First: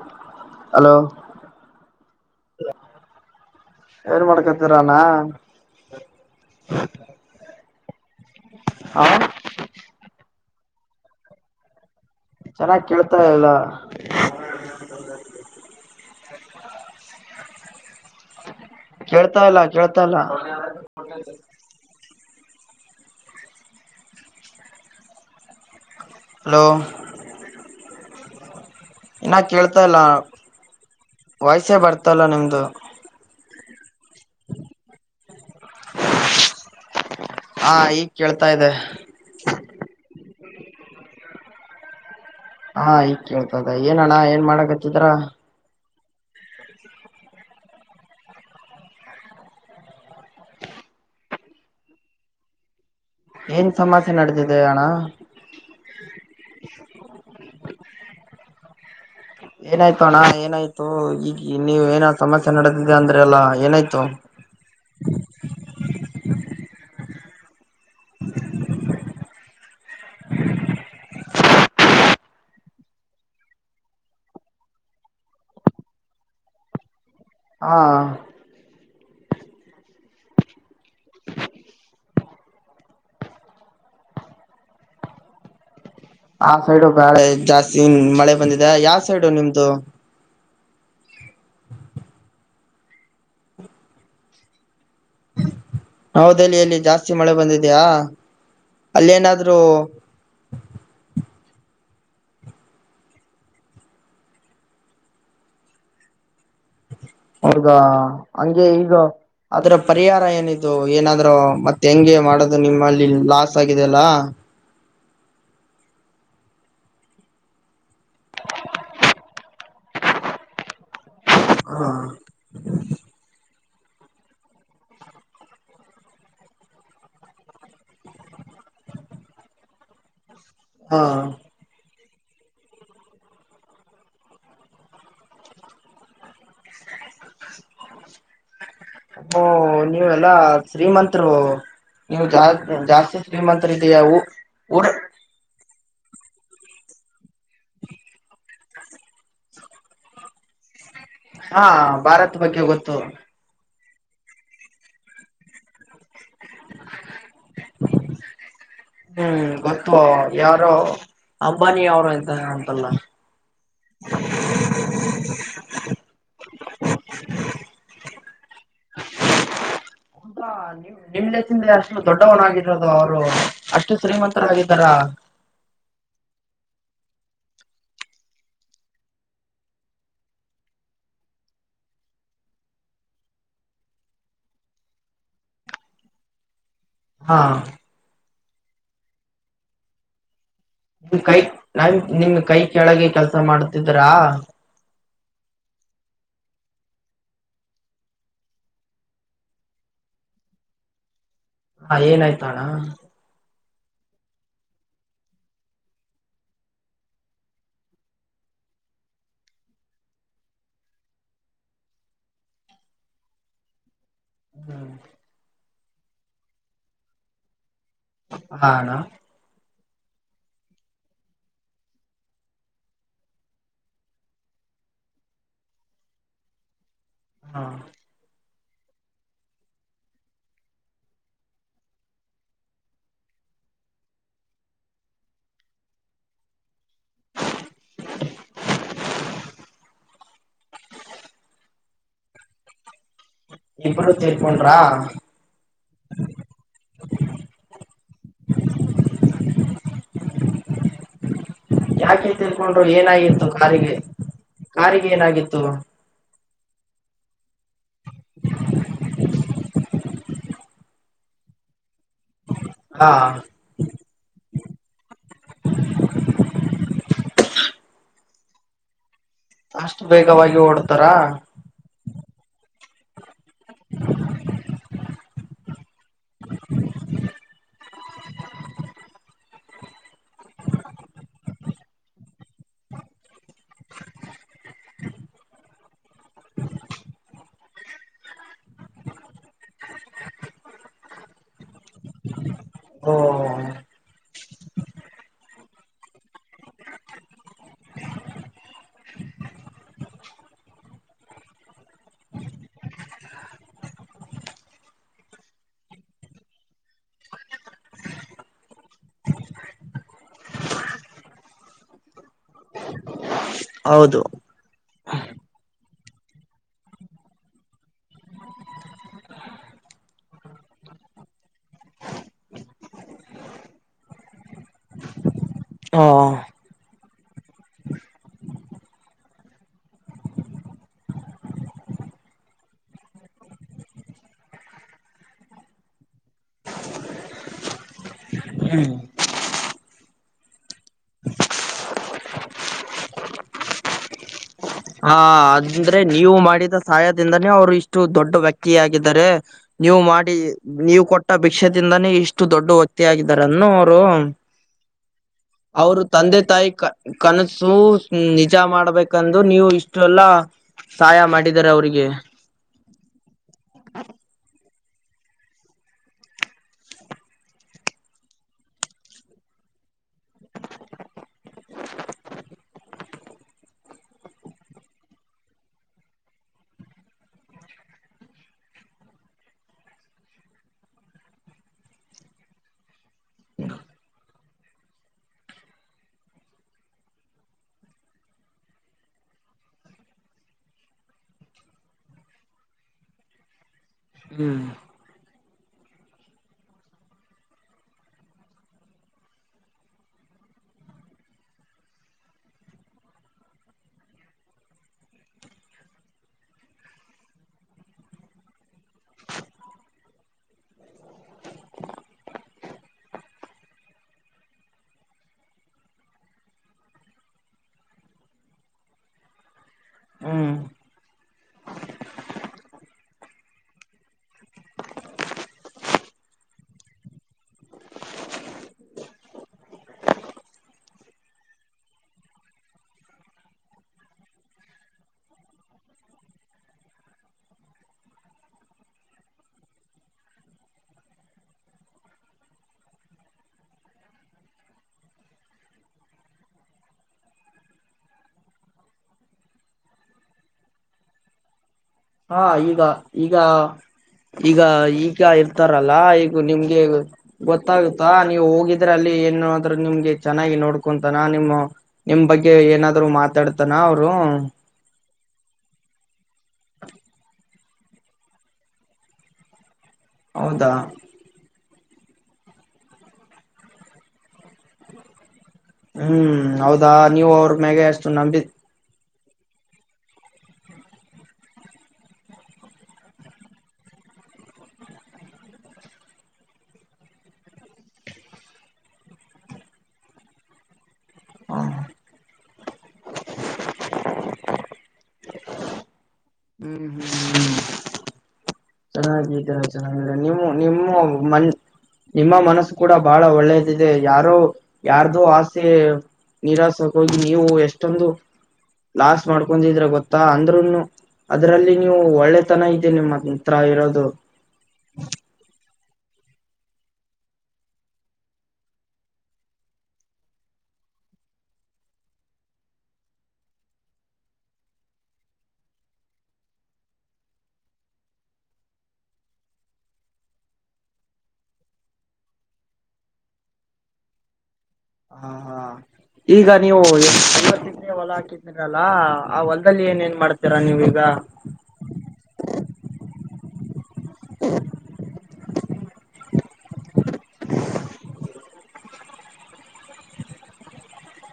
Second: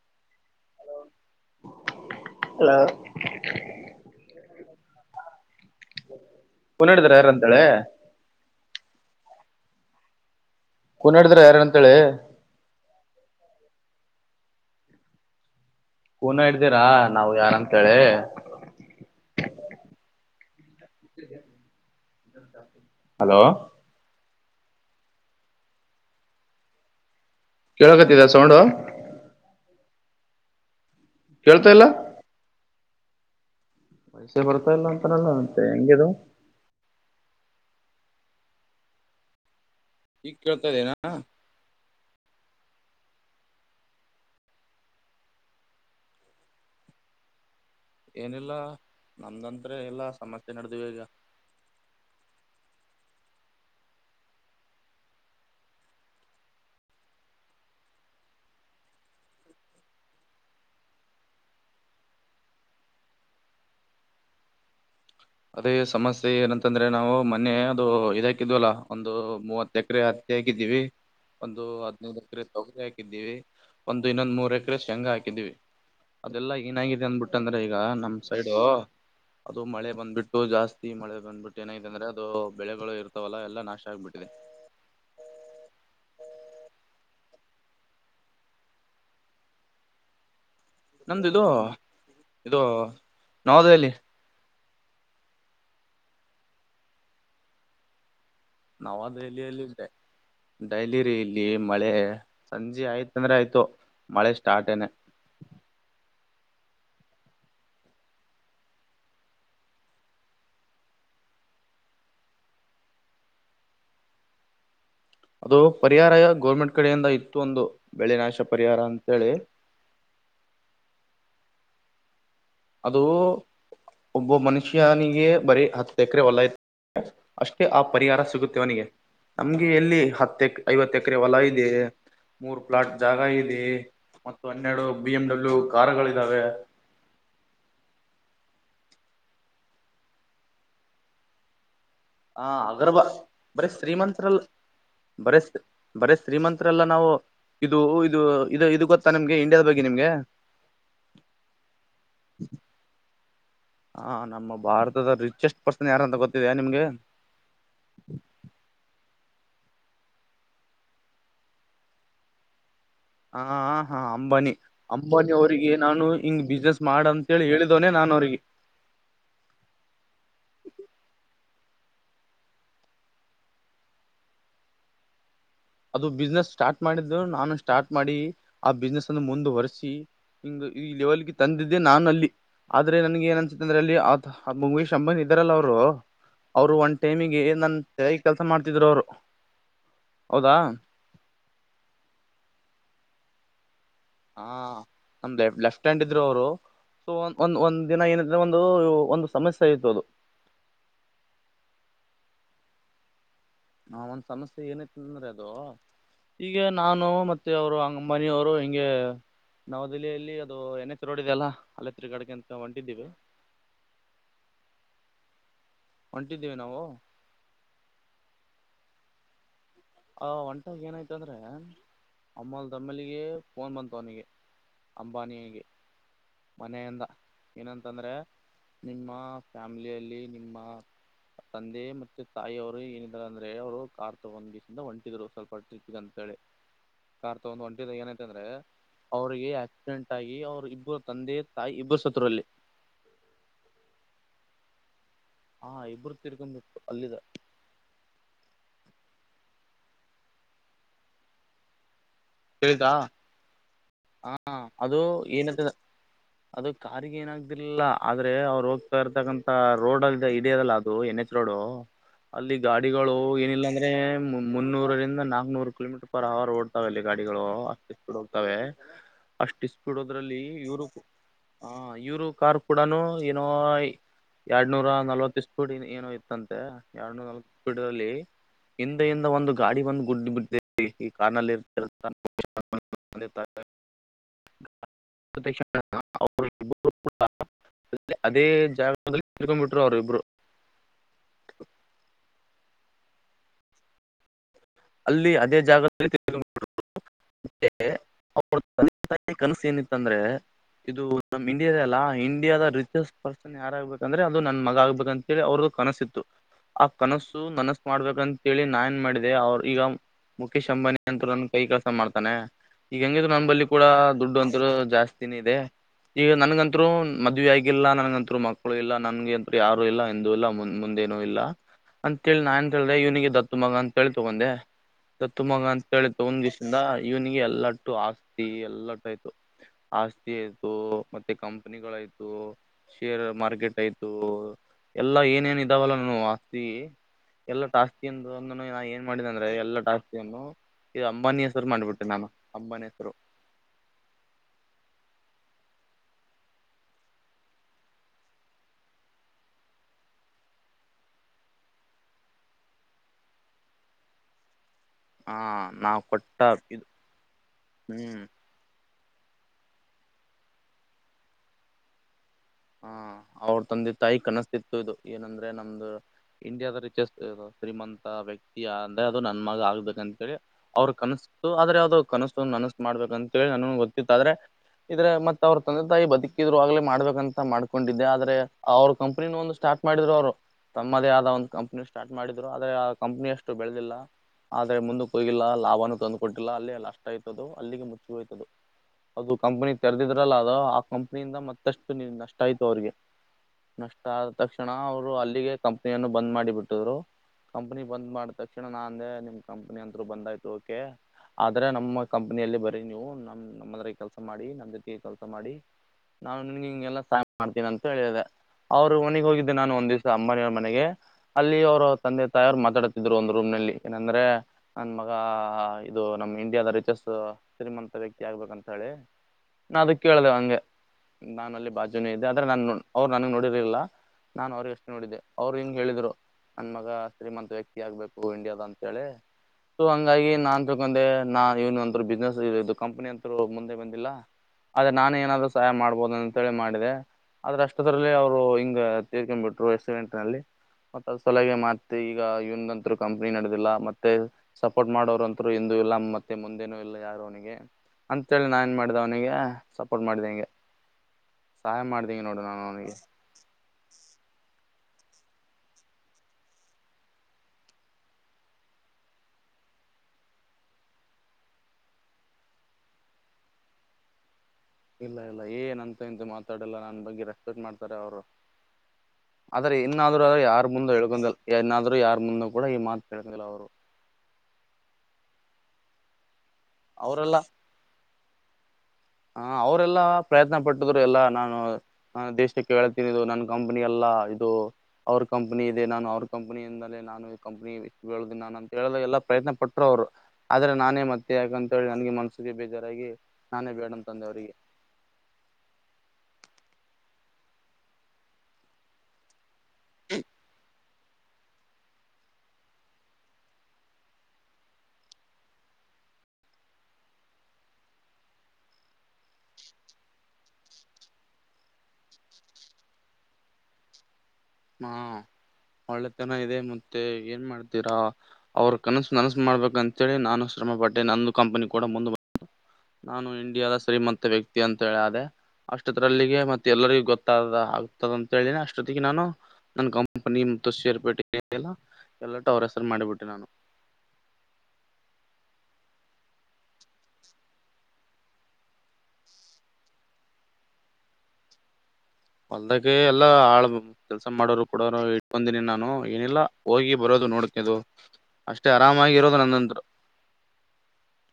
[inaudible] Hello ಅವಾರ ಮಡಕ ರಣ ನಡಿದಾರ ಯಾರ ಅಂತಳೆ ಹಾ ಕುನಡಿದ್ರ ಯಾರ ಚೆನ್ನಾಗಿ ಕೇಳ್ತಾಲ್ಲ ಹೂನ ಇಡ್ದೀರಾ ನಾವು ಯಾರಂತೇಳಿ ತ್ತಲ ಹಲೋ ಹಲೋ ಕೇಳಕತ್ತಿದ ಸೌೊಂಡು ಲ್ಲ ವಯಸೇ ಇಲ್ಲ ಬರ್ತಲ್ಲ ನಿಮ್ದು ಪೈಸೆ ಬರ್ತಾ ಇಲ್ಲ ಅಂತಾನಲ್ಲ ಮಂತೆೆ ಹೆಂಗದು ಹಾ ಈಗ್ ಕೇಳ್ತಾ ಇದೆ ಈಗ್ ಕೇಳ್ತದೆನಾ ಹಾ ಈ ಕೇಳ್ತದ ಏನಣ್ಣ ಏನ್ ಮಾಡಕತ್ತಿದ್ರ ಏನಿಲ್ಲ ನಮ್ದಂತ್ ಎಲ್ಲ ಸಮಸ್ಯೆ ನಡೆದವಿ ಈಗ [inaudible] ಏನ್ ಸಮಸ್ಯೆ ನಡೆದಿದೆ ಅಣ್ಣ [unintelligible] ಏನಾಯ್ತು ಅಣ್ಣ ಏನಾಯ್ತು ಈಗ ನೀವ ಏನ ಸಮಸ್ಯೆ ನಡೆದಿದೆ ಅಂದ್ರೆ ಎಲ್ಲ ಏನಾಯ್ತು [unintelligible] ಅದೇ ಸಮಸ್ಯೆ ಏನಂತಂದ್ರೆ ನಾವು ಮೊನ್ನೆ ಅದು ಇದ ಹಾಕಿದ್ವಲ್ಲ ಒಂದು ಮೂವತ್ತು ಎಕರೆ ಹೇಗಿದ್ದೀವಿ ಒಂದು ಹದ್ಿನೈದು ಎಕರೆ ತಗರಿ ಹಾಕಿದ್ದೀವಿ ಒಂದು ಇನ್ನೊಂದ ಮೂರ್ ಎಕರೆ ಶೇಂಗಾ ಹಾಕಿದ್ದೀವಿ ಅದೆಲ್ಲಾ ಏನಾಗಿದೆ ಅಂದ್ಬಿಟ್ಟಂದ್ರೆ ಈಗ ಹಾ ನಮ್ ಸೈಡು ಅದು ಮಳೆ ಬಂದ್ಬಿಟ್ಟ ಇತ್ತು ಜಾಸ್ತಿ ಮಳೆ ಬಂದ್ಬಿಟ್ಟು ಏನೈತೆ ಅಂದ್ರೆ ಅದು ಬೆಳೆಗಳು ಇರ್ತಾವಲ್ಲ ಎಲ್ಲಾ ನಾಶ ಆಗ್ಬಿಟ್ಟಿದೆ ಹ್ಮ ಆ ಸೈಡು ಬಳೆ ಜಾಸ್ತಿ ಮಳೆ ಬಂದಿದೆ ಯಾವ ಸೈಡು ನಿಮ್ದು ನಮ್ದು ಇದು ಇದು ನವದೆಹಲಿ ನವದೆಹಲಿಯಲ್ಲಿ ಜಾಸ್ತಿ ಮಳೆ ಬಂದಿದ್ಯಾ ಅಲ್ಲೇನಾದ್ರೂ ನವದೆಹಲಿಯಲ್ಲಿದೆ ಡೈಲಿ [unintelligible] ಇಲ್ಲಿ ಮಳೆ ಸಂಜೆ ಆಯ್ತ ಅಂದ್ರೆ ಆಯ್ತು ಮಳೆ ಸ್ಟಾರ್ಟಏನೆ ಹೌದಾ ಹಂಗೆ ಈಗ ಅದ್ರ ಪರಿಹಾರ ಏನಿದು ಏನಾದ್ರು ಮತ್ತೆ ಹೆಂಗೆ ಮಾಡದು ನಿಮ್ಮಲ್ಲಿ ಲಾಸ್ ಆಗಿದೆ ಅಲ್ಲ ಅದು ಪರಿಹಾರ ಗೌರ್ಮೆಂಟ್ ಕಡೆಯಿಂದ ಇತ್ತು ಒಂದು ಬೆಳೆ ನಾಶ ಪರಿಹಾರ ಅಂತೇಳಿ [inaudible] ಹಾ ಅದು ಒಬ್ಬ ಮನುಷ್ಯನಿಗೆ ಬರೀ ಹತ್ತು ಎಕರೆ ಹೊಲಾಯ್ತು ಅಷ್ಟೇ ಆ ಪರಿಹಾರ ಸಿಗುತ್ತೆ ಅವನಿಗೆ ನಮ್ಗೆ ಎಲ್ಲಿ ಹತ್ತು ಐವತ್ತು ಹಾ ಎಕರೆ ಹೊಲ ಇದೆ ಮೂರ್ ಪ್ಲಾಟ್ ಜಾಗ ಇದೆ ಮತ್ತು ಹನ್ನೆರಡು ಬಿ ಎಂ ಡಬ್ಲ್ಯೂ ಕಾರೂಗಳಿದಾವೆ [inaudible] ಓ ನೀವೆಲ್ಲಾ ಶ್ರೀಮಂಂತರು ನೀವು ಜಾ ಆ ಅಗರ್ಬ ಜಾಸ್ತಿ ಬರೀ ಶ್ರೀಮಂತರ ಇದಿಯಾ ಊ ಬರೇ ಬರಿ ಶ್ರೀಮಂತರಲ್ಲ ನಾವು ಇದು ಇದು ಇದು ಇದು ಗೊತ್ತಾ ನಿಮ್ಗೆ ಇಂಡಿಯಾದ ಬಗ್ಗೆ ನಿಮ್ಗೆ ಹಾ ಭಾರತ್ ಬಗ್ಗೆ ಗೊತ್ತು ಹ ನಮ್ಮ ಭಾರತದ ರಿಚೆಸ್ಟ್ ಪರ್ಸನ್ ಯಾರ ಅಂತ ಗೊತ್ತ ಗೊತ್ತಿದೆಯಾ ನಿಮಗೆ ಹ್ಮ್ ಗೊತ್ತು ಯಾರು ಅಂಬಾನಿ ಅವರು ಇಂತ ಅಂತಲ್ಲ ಹ ಹ ಅಂಬಾನಿ ಅಂಬಾನಿ ಅವರಿಗೆ ನಾನು ಹಿಂಗ್ ಬಿಸ್ನೆಸ್ ಮಾಡ ಅಂತೇಳಿ ಹೇಳಿದವನೇ ನಾನು ಅವ್ರಿಗೆ ಉಟಾ ನಿ ನಿಮ್ಮಳೆ ತಿಂದೆ ಅಷ್ಟು ಷ್ಟು ದೊಡ್ಡವನಾಗಿರದು ಅವರು ಅಷ್ಟು ಶ್ರೀಮಂತರಾಗಿದ್ದಾರ ಅದು ಬಿಸ್ನೆಸ್ ಸ್ಟಾರ್ಟ್ ಮಾಡಿದ ನಾನು ಸ್ಟಾರ್ಟ್ ಮಾಡಿ ಆ ಬಿಸ್ನೆಸ್ ಅನ್ನು ಮುಂದುವರೆಸಿ ಹಿಂಗ ಈ ಲೆವೆಲ್ಗೆ ತಂದಿದ್ದೆ ನಾನು ಅಲ್ಲಿ ಆದ್ರೆ ನನ್ಗೆ ಏನ್ನ್ಸುತ್ತಂದ್ರೆ ಅಲ್ಲಿ ಮುಕೇಶ್ ಅಂಬಾನಿ ಇದರಲ್ಲ ಅವರು ಅವರು ಒಂದು ಹಾ ಟೈಮಿಗೆ ನನ್ನ ಕೈಲ್ ಕೆಲಸ ಮಾಡ್ತಿದ್ರು ಅವರು ಹೌದಾ ನಿ ಕೈ ನಿಮ್ ಕೈ ಕೆಳಗೆ ಕೆಲಸ ಮಾಡುತ್ತಿದ್ದ್ರಾ ಹ ನಮ್ ಲೆಫ್ಟ್ ಹ್ಯಾಂಡ್ ಇದ್ರು ಅವರು ಸೊ ಒ ಒಂದ್ ಒಂದ್ ದಿನ ಏನಿದ್ರೆ ಒಂದು ಒಂದು ಸಮಸ್ಯೆ ಇತ್ತು ಅದು ಹಾ ಏನಾಯ್ತಣ ನಾ ಒಂದ್ ಸಮಸ್ಯೆ ಏನೈತಿ ಅಂದ್ರೆ ಅದು ಈಗೆ ನಾನು ಮತ್ತೆ ಅವರು ಅಂಗ ಮನಿಯವರು ಹಿಂಗೆ ನವದೆಹಲೀಯಲ್ಲಿ ಅದು ಎನ್ ಎತ್ ರೋಡಿದೆಲ್ಲ ಅಲ್ಲೆತ್ರಿ ಕಡೆಗೆ ಅಂತ ಹೊಂಟಿದ್ದೀವಿ ಹ್ಮ ಹೊಂಟಿದ್ದೀವಿ ನಾವು ಹ ಅಣ್ಣ ಆ ಒಂಟಾಗ ಏನಾಯ್ತು ಅಂದ್ರೆ ಅಮ್ಮಲ್ ದಮ್ಮಲಿಗೆ ಫೋನ್ ಬಂತ ಅವನಿಗೆ ಅಂಬಾನಿಗೆ ಮನೆಯಿಂದ ಹ ಏನಂತಂದ್ರೆ ನಿಮ್ಮ ಫ್ಯಾಮಿಲಿಯಲ್ಲಿ ನಿಮ್ಮ ತಂದೆ ಮತ್ತೆ ತಾಯಿ ಅವರು ಏನಿದಾರ ಅಂದ್ರೆ ಅವ್ರು ಕಾರ್ ತಗೊಂಡ್ ಇ ಒಂಟಿದರು ಸ್ವಲ್ಪಿಪ ಅಂತೇಳಿ ಕಾರ್ ತಗೊಂಡ್ ಒಂಟಿದ ಏನೈ ಅಂದ್ರೆ ಅವ್ರಿಗೆ ಆಕ್ಸಿಡೆಂಟ್ ಆಗಿ ಅವ್ರ ಇಬ್ಬರ ತಂದೆ ತಾಯಿ ಇಬ್ಬರ ಸತ್ರಲ್ಲಿ ಇಬ್ಬರು ತಿರೀಕೊಂಡ್ರ ಹಾ ಇಬ್ಬರು ತೀರಿಕೊಂಡರು ಅಲ್ಲಿದ ಹ [unintelligible] [unintelligible] ಕೇಳಿತಾ ತಿಳ್ಕೊಂಡರು ಏನಾಗಿತ್ತು ಕಾರಿಗೆ ಹ ಅದು ಕಾರಿಗೆ ಏನಾಗಿತ್ತು ಏನದ ಅದು ಕಾರಿಗೆ ಏನಾಗ್ದರ್ಲಿಲ್ಲ ಆದ್ರೆ ಅವ್ರು ಹೋಗ್ತಾ ಇರ್ತಕ್ಕಂತ ರೋಡ್ ಆಗ ಇದಿಯದಲ್ಲ ಅದು ಎನ್ ಎಚ್ ರೋಡ್ ಅಲ್ಲಿ ಹಾ ಗಾಡಿಗಳು ಏನಿಲ್ಲ ಅಂದ್ರೆ ಮುನ್ನೂರರಿಂದ ನಾಕ್ನೂರು ಕಿಲೋಮೀಟರ್ ಪರ್ ಅವರ್ ಓಡ್ತಾವಲ್ಲಿ ಗಾಡಿಗಳು ಅಷ್ಟು ಸ್ಪೀಡ್ ಹೋಗ್ತಾವವೆ ಅಷ್ಟು ಸ್ಪೀಡ್ ಹೋದ್ರಲ್ಲಿ ವೇಗವಾಗಿ ಯರೋಪ್ ಓಡ್ತಾರಾ ಹ [unintelligible] ಇವರು ಕಾರ್ ಕೂಡನು ಏನೋ ಎರಡ್ನೂರ ನಲಾವತ್ ಇಷ್ಟು ಸ್ಪೀಡ್ ಏನೋ ಇತ್ತಂತೆ ಎರಡ್ನೂರ ನಲ್ವತ್ ಸ್ಪೀಡ್ ಅಲ್ಲಿ ಹಿಂದ ಹಿಂದ ಒಂದು ಗಾಡಿ ಬಂದು [unintelligible] ಗುಡ್ ಬಿಡ್ ಈ ಕಾರ್ನಲ್ಲಿ ಇರ್ [unintelligible] [unintelligible] [unintelligible] ಅದೇ ಜಾಗದಲ್ಲಿ [unintelligible] ತಿಳ್ಕೊಂಡ್ ಬಿಟ್ರು ಅವರು ಇಬ್ರು ಓ ಅಲ್ಲಿ ಅದೇ ಜಾಗದಲ್ಲಿದು [unintelligible] [unintelligible] ತಂದೆ ತಾಯಿ ಕನಸು ಏನಿತ್ತ ಅಂದ್ರೆ ಇದು ನಮ್ ಇಂಡಿಯಾದ ಅಲ್ಲ ಇಂಡಿಯಾದ ರಿಚೆಸ್ಟ್ ಪರ್ಸನ್ ಯಾರಾಗ್ಬೇಕಂದ್ರೆ ಅದು ನನ್ ಮಗ ಆಗ್ಬೇಕ ಅಂತೇಳಿ ಅವ್ರ್ದ ಕನಸಿತ್ತು ಆ ಕನಸು ನನಸು ಮಾಡ್ಬೇಕಂತೇಳಿ ನಾ ಏನ್ ಮಾಡಿದೆ ಅವ್ರ ಈಗ [unintelligible] ಮುಖೇಶ್ ಅಂಬಾನಿ ಅಂತರು ನನ್ನ ಕೈ ಕೆಳ್ಸ ಮಾಡ್ತಾನೆ ಈಗ ಹಂಗಿದ್ರು ನನ್ನ ಬಲ್ಲಿ ಕೂಡ ಹೌದು ದುಡ್ಡು ಅಂತರು ಜಾಸ್ತಿ [unintelligible] ತಿದೆ ಈಗ ನನ್ಗಂತರು ಮದುವ ಆಗಿಲ್ಲ ನನ್ಗಂತರು ಮಕ್ಕಳು ಇಲ್ಲ ನನ್ಗಂತರು ಯಾರು ಇಲ್ಲ ಇಂದು ಎಲ್ಲ ಮುಂದೆ [unintelligible] ಏನು ಇಲ್ಲ ಅಂತೇಳಿ ನಾನ್ಏನ್ ಕೇಳಿದ್ರೆ ಇವನಿಗೆ ದತ್ತು ಮಗ ಅಂತೇಳಿ ತಗೊಂಡೆ [unintelligible] ತುಮಂಗ ಅಂತ ಹ ಹೇಳತ್ತು ಒಂದ್ ದಿವ್ಸಿಂದ ಇವ್ನಿಗೆ ಎಲ್ಲಟ್ಟು ಆಸ್ತಿ ಎಲ್ಲಟ್ಟು ಆಯ್ತು ಆಸ್ತಿ ಆಯ್ತು ಮತ್ತೆ ಕಂಪನಿಗಳಯ್ತು ಶೇರ್ ಮಾರ್ಕೆಟ್ ಆಯ್ತು ಎಲ್ಲಾ ಏನೇನ್ ಇದಾವಲ್ಲ ನ ಆಸ್ತಿ ಎಲ್ಲ ಅಸ್ತಿ ಅಂದ ನಾ ಏನ್ ಮಾಡಿದಿದೆ ಅಂದ್ರೆ ಎಲ್ಲಾ ಅಸ್ತಿಯನ್ನು ಈ ಅಂಬಾನಿ ಹೆಸರು ಮಾಡ್ಬಿಟ್ಟು ನಾಮ ಅಂಬನಿ ಹೆಸರು ಹಾ ಅದಂದ್ರೆ ನೀವು ಮಾಡಿದ ಸಹಾಯದಿಂದಾನೇ ಅವ್ರು ಇಷ್ಟು ದೊಡ್ಡ ವ್ಯಕ್ತಿಯಾಗಿದ್ದಾರೆ ನೀವು ಮಾಡಿ ನೀವು ಕೊಟ್ಟ ಭಿಕ್ಷದಿಂದಾನೇ ಇಷ್ಟು ದೊಡ್ಡ ವ್ಯಕ್ತತಿಯಗಾರ ಅನ್ನು ಅವರು [unintelligible] [inaudible] ನಾವ್ ಅವರು ತಂದೆ ಕೊಟ್ಟ ತಾಯಿ ಇದು ಕನಸು ಹ್ಮ್ ನಿಜ ಮಾಡ್ಬೇಕೆಂದು ನೀವು ಇಷ್ಟು ಎಲ್ಲ ಸಹಾಯ ಮಾಡಿದ್ದಾರೆ ಅವ್ರಿಗೆ ಹಾ [unintelligible] ಅವ್ರ ತಂದೆ ತಾಯಿ ಕನಸಿತ್ತು ಇದು ಏನಂದ್ರೆ ನಮ್ದು ಇಂಡಿಯಾದ ರಿಚಸ್ ಶ್ರೀಮಂತ ವ್ಯಕ್ತಿ [unintelligible] ಅಂದ್ರೆ ಅದು ನನ್ ಮಗ ಆಗ್ಬೇಕಂತೇಳಿ ಅವ್ರ ಕನಸ್ತು ಆದ್ರೆ ಅದು ಕನಸ್ತು ನನಸ್ ಮಾಡಬೇಕಂತ [unintelligible] ನನ ಗೊತ್ತಿತ್ತ ಆದ್ರೆ ಇದ್ರೆ ಮತ್ ಅವ್ರ ತಂದೆ ತಾಯಿ ಬದುಕಿದ್ರು ಆಗ್ಲೇ ಮಾಡಬೇಕಂತ ಮಾಡ್ಕೊಂಡಿದ್ದೆ ಆದ್ರೆ ಅವ್ರ ಕಂಪನಿ ಒಂದು ಸ್ಟಾರ್ಟ ಮಾಡಿದ್ರು ಅವ್ರು ತಮ್ಮದೇ ಆದ ಒಂದ್ ಕಂಪಾನಿ ಸ್ಟಾರ್ಟ್ ಮಾಡಿದ್ರು ಆದ್ರೆ ಆ ಕಂಪಾನಿ ಅಷ್ಟು ಬೆಳೆದಿಲ್ಲ ಆದ್ರೆ ಮುಂದಕ್ಕೆ ಹೋಗಿಲ್ಲ ಲಾಭನೂ ತಂದುಕ ಕೊಟ್ಟಿಲ್ಲ ಅಲ್ಲಿ ಲಾಸ್ಟ್ ಆಯ್ತುದು ಅಲ್ಲಿಗೆ ಮುಚ್ಚಗ ಹೋಯ್ತು ಅದು ಕಂಪನಿ ತೆರೆದಿದ್ರಲ್ಲ ಅದು ಆ ಕಂಪನಿಯಿಂದ ಮತ್ತಷ್ಟು ನೀ ನಷ್ಟ ನಷ್ಟ ಆಯ್ತು ಅವ್ರಿಗೆ ನಷ್ಟ ಆದ ಹ್ಮ್ ತಕ್ಷಣ ಅವ್ರು ಅಲ್ಲಿಗೆ ಕಂಪನಿಯನ್ನು ಬಂದ್ ಮಾಡಿ ಬಿಟ್ಟಿದ್ರು ಕಂಪನಿ ಬಂದ್ ಮಾಡಿದ ತಕ್ಷಣ ನಾಂದೆ ನಿಮ್ ಕಂಪನಿ ಅತ್ರು ಬಂದಾಯ್ತು ಓಕೆ ಆದ್ರ ನಮ್ಮ ಕಂಪನಿಯಲ್ಲಿ ಬರೀ ನೀವು ನಮ ನಮ್ಮದ್ರ ಕೆಲಸ ಮಾಡಿ ನಮ್ಮ್ ಜೊತೆಗೆ ಕೆಲಸ ಮಾಡಿ ನಾನ್ ನಿನ್ಗೆ ಹಿಂಗೆಲ್ಲ ಸಹಾಯ ಮಾಡ್ತೀನ ಅಂತ ಹೇಳಿದೆ ಅವ್ರು ಒನೆಗ್ ಹೋಗಿದ್ದೆ ನಾನು ಒಂದ್ ದಿವ್ಸ ಅಂಬಾನಿಯವರ ಮನೆಗೆ ಅಲ್ಲಿ ಅವರು ತಂದೆ ತಾಯಿ ಅವರು ಮಾತಾಡತಿದ್ರು ಒಂದು ರೂಮ್ ನಲ್ಲಿ ಏನಂದ್ರೆ ನನ್ ಮಗ ಇದು ನಮ್ಮ ಮಗ ಇಂಡಿಯಾದ ರಿಚೆಸ್ ಶ್ರೀಮಂತ ವ್ಯಕ್ತಿ ಆಗ್ಬೇಕಂತ ಹೇಳಿ ನಾ ಅದ ಕೇಳ್ದೇವ ಹ್ಮ್ ಹಂಗೆ ನಾನ ಅಲ್ಲಿ ಬಾಜುನೇ ಇದದೆ ಆದ್ರೆ ನಾನ ಅವ್ರು ನನಗ್ ನೋಡಿರ್ಲಿಲ್ಲ ನಾನ್ ಅವ್ರಿಗೆಷ್ಟು ನೋಡಿದ್ದೆ ಅವ್ರು ಹೆಂಗ ಹೇಳಿದ್ರು ನನ್ ಮಗ ಶ್ರೀಮಂತ ವ್ಯಕ್ತಿ ಆಗ್ಬೇಕು ಇಂಡಿಯಾದ ಅಂಂತೇಳಿ ಸೊ ಹಂಗಾಗಿ ನಾನ್ ತಿಳ್ಕೊಂಡೆ ನಾ ಇವನ್ ಒಂತ ಬಿಸ್ನೆಸ್ ಇದು ಕಂಪನಿ ಅಂತರು ಮುಂದೆ ಬಂದಿಲ್ಲ ಅದೇ ನಾನು ಏನಾದರು ಸಹಾಯ ಮಾಡಬಹದ ಅಂತ ಹೇಳಿ ಮಾಡಿ [unintelligible] ಆದ್ರ ಅಷ್ಟ ತರಲ್ಲಿ ಅವ್ರು ಹಿಂಗ ತೀರ್ಕೊಡ್ ಬಿಟ್ರು ಎಸ್ವೆಂಟ್ ನಲ್ಲಿ ಮತ್ತ ಅದ್ ಸಲಗೆ ಮಾತ್ತಿ ಈಗ ಇವನ್ಂತರು ಕಂಪನಿ ನಡೆದಿಲ್ಲ ಮತ್ತೆ ಸಪೋರ್ಟ್ ಮಾಡೋರುಂತರು ಎಂದು ಇಲ್ಲ ಮತ್ತೆ ಮುಂದೇನು ಇಲ್ಲ ಯಾರು ಅವನಿಗೆ. ಅಂತೇಳಿ ನಾ ಎನ್ ಮಾಡ್ದೆ ಅವ್ನಿಗೆ ಸಪೋರ್ಟ್ ಮಾಡಿದೆ ಹಿಂಗೆ. ಸಹಾಯ ಮಾಡ್ದಿಂಗೆ ನೋಡು ಹಾ ನಾನು ಈಗ ಅವನಿಗೆ ಈಗ ಈಗ ಈಗ ಇರ್ತಾರಲ್ಲ ಈಗ ನಿಮ್ಗೆ ಗೊತ್ತಾಗುತ್ತಾ ನೀವು ಹೋಗಿದ್ರೆ ಅಲ್ಲಿ ಏನು. [unintelligible] ರು ನಿಮ್ಗೆ ಚೆನ್ನಾಗಿ ನೋಡ್ಕೊತಾನ ನಿಮ್ಮ ನಿಮ್ ಬಗ್ಗೆ ಏನಾದ್ರು ಮಾತಾಡ್ತಾನ ಅವರು ಇಲ್ಲ ಇಲ್ಲ ಏನ್ ಅಂತ ಅಂತೆ ಮಾತಾಡಲ್ಲ ನನ್ ಬಗ್ಗೆ ರೆಸ್ಪೆಕ್ಟ್ ಮಾಡ್ತಾರೆ ಅವರು. ಆದ್ರೆ ಇನ್ನಾದ್ರು ಆದ್ರರು ಯಾರ ಹೌದಾ ಮುಂದ ಎಳ್ಕಂದ ಇನ್ನಾದ್ರು ಯಾರ್ ಮುಂದ ಕೂಡ ಈ ಮಾತು ಹೆಳಕಿಲ್ಲ ಅವರು. ಹ್ಮ್ ಹೌದಾ ನೀವು ಅವರೆಲ್ಲ ಅವ್ರ ಮ್ಯಾಗ ಅಷ್ಟು ನಂಬಿದ್ ಹ ಅವರೆಲ್ಲಾ ಪ್ರಯತ್ನ ಪಟ್ಟಿದ್ರು ಎಲ್ಲಾ ನಾನು ನ ದೇಶದುಕ್ಕೆ ಹಳತೀನು ನನ್ನ ಕಂಪನಿ ಅಲ್ಲ.. ಇದು ಅವ್ರ ಕಂಪ್ನಿ ಇದೆ ನಾನು ಅವ್ರ ಕಂಪ್ನಿ ಇಂದಲೇ ನಾನು ಕಂಪ್ನಿದ [unintelligible] ನಾನು ಅಂತ ಹೇಳ್ದೆ. ಎಲ್ಲ ಪ್ರಯತ್ನ ಪಟ್ಟರು ಅವ್ರು ಆದ್ರೆ ನಾನೇ ಮತ್ತೆ ಯಾಕಂತ ಹ್ಮ್ ಹೇಳಿ ನನಗೆ ಮನಸ್ಸಿಗೆ ಬೇಜಾರಾಗಿ ನಾನೇ ಬೇಡ ಬಂಗಾರಿ. ಹ್ಮ್ ಹ್ಮ್ ಹ್ಮ ಚೆನ್ನಾಗ ಚೆನ್ನ ನಿಮ್ಮ ನಿಮ್ಮ ಮಂ ನಿಮ್ಮ ಮನಸ್ಸು ಕೂಡ ಬಹಳ ಒಳ್ಳೇದಿದೆ ಯಾರೋ ಯಾರ್ದು ಆಸೆ. ನಿರಾಸಗ ಹೋಗಿ ನೀವು ಎಷ್ಟೊಂದು. ಲಾಸ್ ಮಾಡ್ಕೊಂಡಿದೀರ ಗೊತ್ತಾ ಅಂದ್ರುನು ಅದ್ರಲ್ಲಿ ನೀವು ಒಳ್ಳೆತನ ಇದೆ ನಿಮ್ಮತ್ ಹತ್ರ ಇರೋದು. ಹಾ ಒಳ್ಳೆತನ ಇದೆ ಮತ್ತೆ ಏನ್ ಮಾಡ್ತೀರಾ ಅವ್ರ ಕನಸು ನನಸು ಮಾಡ್ಬೇಕ ಅಂತೇಳಿ ನಾನು ಶ್ರಮ ಪ [unintelligible] ಟ್ಟೆ ನಂದು ಕಂಪನಿ ಕೂಡ ಮುಂದೆ ಬು [unintelligible] ನಾನು ಇಂಡಿಯಾದ ಶ್ರೀಮಂತ ವ್ಯಕ್ತಿ ಅಂತ ಹೇಳಾದೆ. ಅಷ್ಟತ್ರಲ್ಲಿಗೆ ಮತ್ತೆ ಎಲ್ಲರಿಗೂ ಗೊತ್ತ ಅತ ಆಗ್ತದ ಅಂತ ಹೇಳಿನನೆ ಅಷ್ಟೊತ್ತಿಗೆ ನಾನು. ನನ್ ಕಂಪನಿ ಮತ್ತು ಶೇರ್ ಪೇಟಿಕೆಲ್ಲ ಎಲ್ಲ ಟು ಅವರ್ ಹೆಸ್ರು ಮಾಡಿಬಿಟ್ಟೆ ನಾನು. [inaudible] ಹಾ ಹಾ ಈಗ ನೀವು [unintelligible] [unintelligible] ಹೊಲ ಹಾಕಿದನಿರಲ್ಲ ಆ ಹೊಲದಲ್ಲಿ ಏನ್ ಏನ್ ಮಾಡ್ತೀರ ನೀವೀಗ. ಹೊಲ್ದಕ್ಕೆ ಎಲ್ಲಾ ಆಳ ಕೆಲ್ಸ ಮಾಡೋರು ಬಿಡೋರು [unintelligible] ಬಂದಿನಿ ನಾನು ಏನಿಲ್ಲ ಹೋಗಿ ಬರೋದು ನೋಡ್ಕದು. ಅಷ್ಟೇ ಆರಾಮಾಗಿ ಇರೋದು ನನ್ನಂತರು.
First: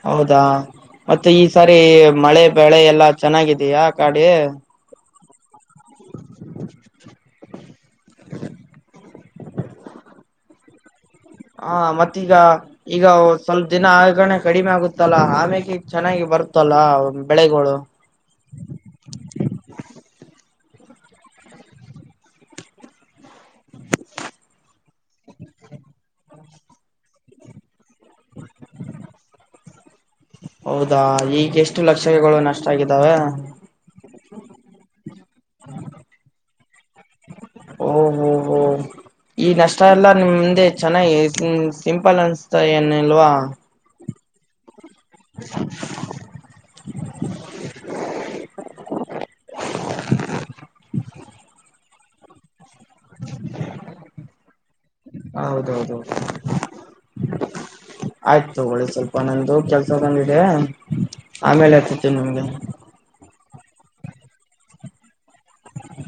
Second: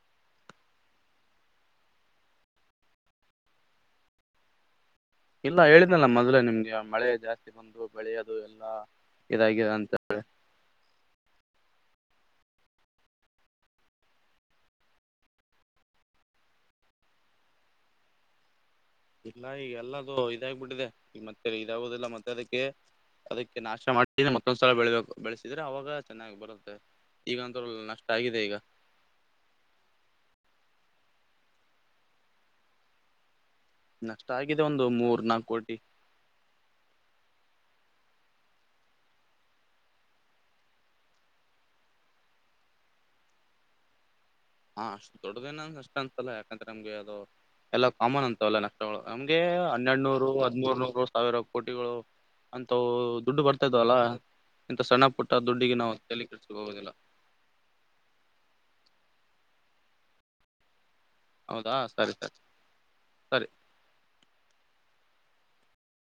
ಹೌದಾ ಮತ್ತೆ ಈ ಸಾರಿ ಮಳೆ ಬೆಳೆ ಎಲ್ಲಾ ಚೆನ್ನಾಗಿದಯಾ ಕಾಡೆ. ಇಲ್ಲ ಹೇಳಿದ್ನಲ್ಲ ಮೊದ್ಲೇ ನಿಮ್ಗೆ ಮಳೆ ಜಾಸ್ತಿ ಬಂದು ಬೆಳೆಯದು ಎಲ್ಲಾ. ಇದಾಗಿದೆ ಅಂತ ಹ ಮತ್ತೀಗ ಈಗ ಸ್ವಲ್ಪ ದಿನ ಆಗಣೆ ಕಡಿಮೆ ಆಗುತ್ತಲ್ಲ ಆಮೆಕೆ ಚೆನ್ನಾಗಿ ಬರುತ್ತಲ್ಲ. ಅಂ ಬೆಳೇಗುಳು. ಇಲ್ಲ ಈಗ ಎಲ್ಲದು ಇದಾಗಿಬಿಟ್ಟಿದೆ ಈಗ ಮತ್ತೆ ಇದಾಗುದಿಲ್ಲ ಮತ್ತೆ ಅದಕ್ಕೆ. ಅದಕ್ಕೆ ನಾಶ ಮಾಡಿದೆ ಮತ್ತೊಂದ್ ಸಲ ಬೆಳಿಬೇಕು. ಬೆಳಸಿದ್ರೆ ಅವಾಗ ಚೆನ್ನಾಗ್ ಬರುತ್ತೆ ಈಗಂತ್ರು ನಷ್ಟ ಆಗಿದೆ ಈಗ. ಹೌದಾ ಈಗ ಎಷ್ಟು ಲಕ್ಷಗಳು ನಷ್ಟ ಆಗಿದ್ದಾವೆ. ನಷ್ಟ ಆಗಿದೆ ಒಂದು ಮೂರ್ ನಾಕ್ ಕೋಟಿ. ಓ ಹೋ ಹೋ. ಈ ನಷ್ಟ ಎಲ್ಲಾ ನಿಮ್ದೆ ಚೆನ್ನಾಗಿ ಸಿಂಪಲ್ ಅನ್ಸ್ತ ಏನಿಲ್ವಾ. ಹಾ ಅಷ್ಟು ದೊಡ್ಡದೇನ ಅಷ್ಟ ಅಂಸಲ್ಲ ಯಾಕಂದ್ರೆ ನಮಗೆ ಅದು. ಎಲ್ಲ ಕಾಮನ್ ಅಂತವೆಲ್ಲ ನಷ್ಟಗಳು ನಮ್ಗೆ ಹನ್ನೆಡ್ನೂರು ಹದ್ಮೂರ್ ನೂರು ಸಾವಿರ ಕೋಟಿಗಳು. ಅಂತ ದುಡ್ಡು ಬರ್ತಾ ಇದವಲ್ಲ. ಇಂತ ಸಣ್ಣ ಪುಟ್ಟ ದುಡ್ಡಿಗೆ ನಾವು ಹೌದೌದು ತಲಿ ಕೆಡ್ಸುಕೋ ಹೋಗೋದಿಲ್ಲ. ಆಯ್ತು ತಗೊಳ್ಳಿ ಸ್ವಲ್ ಒಂದೊಂದು ಕೆಲ್ಸ ಬಂದಿದೆ ಹೌದಾ ಆಮೇಲೆ ಸರಿ ಹಚ್ಚುತ್ತೀನಿ ಸರಿ ನಿಮ್ಗೆ. ಸರಿ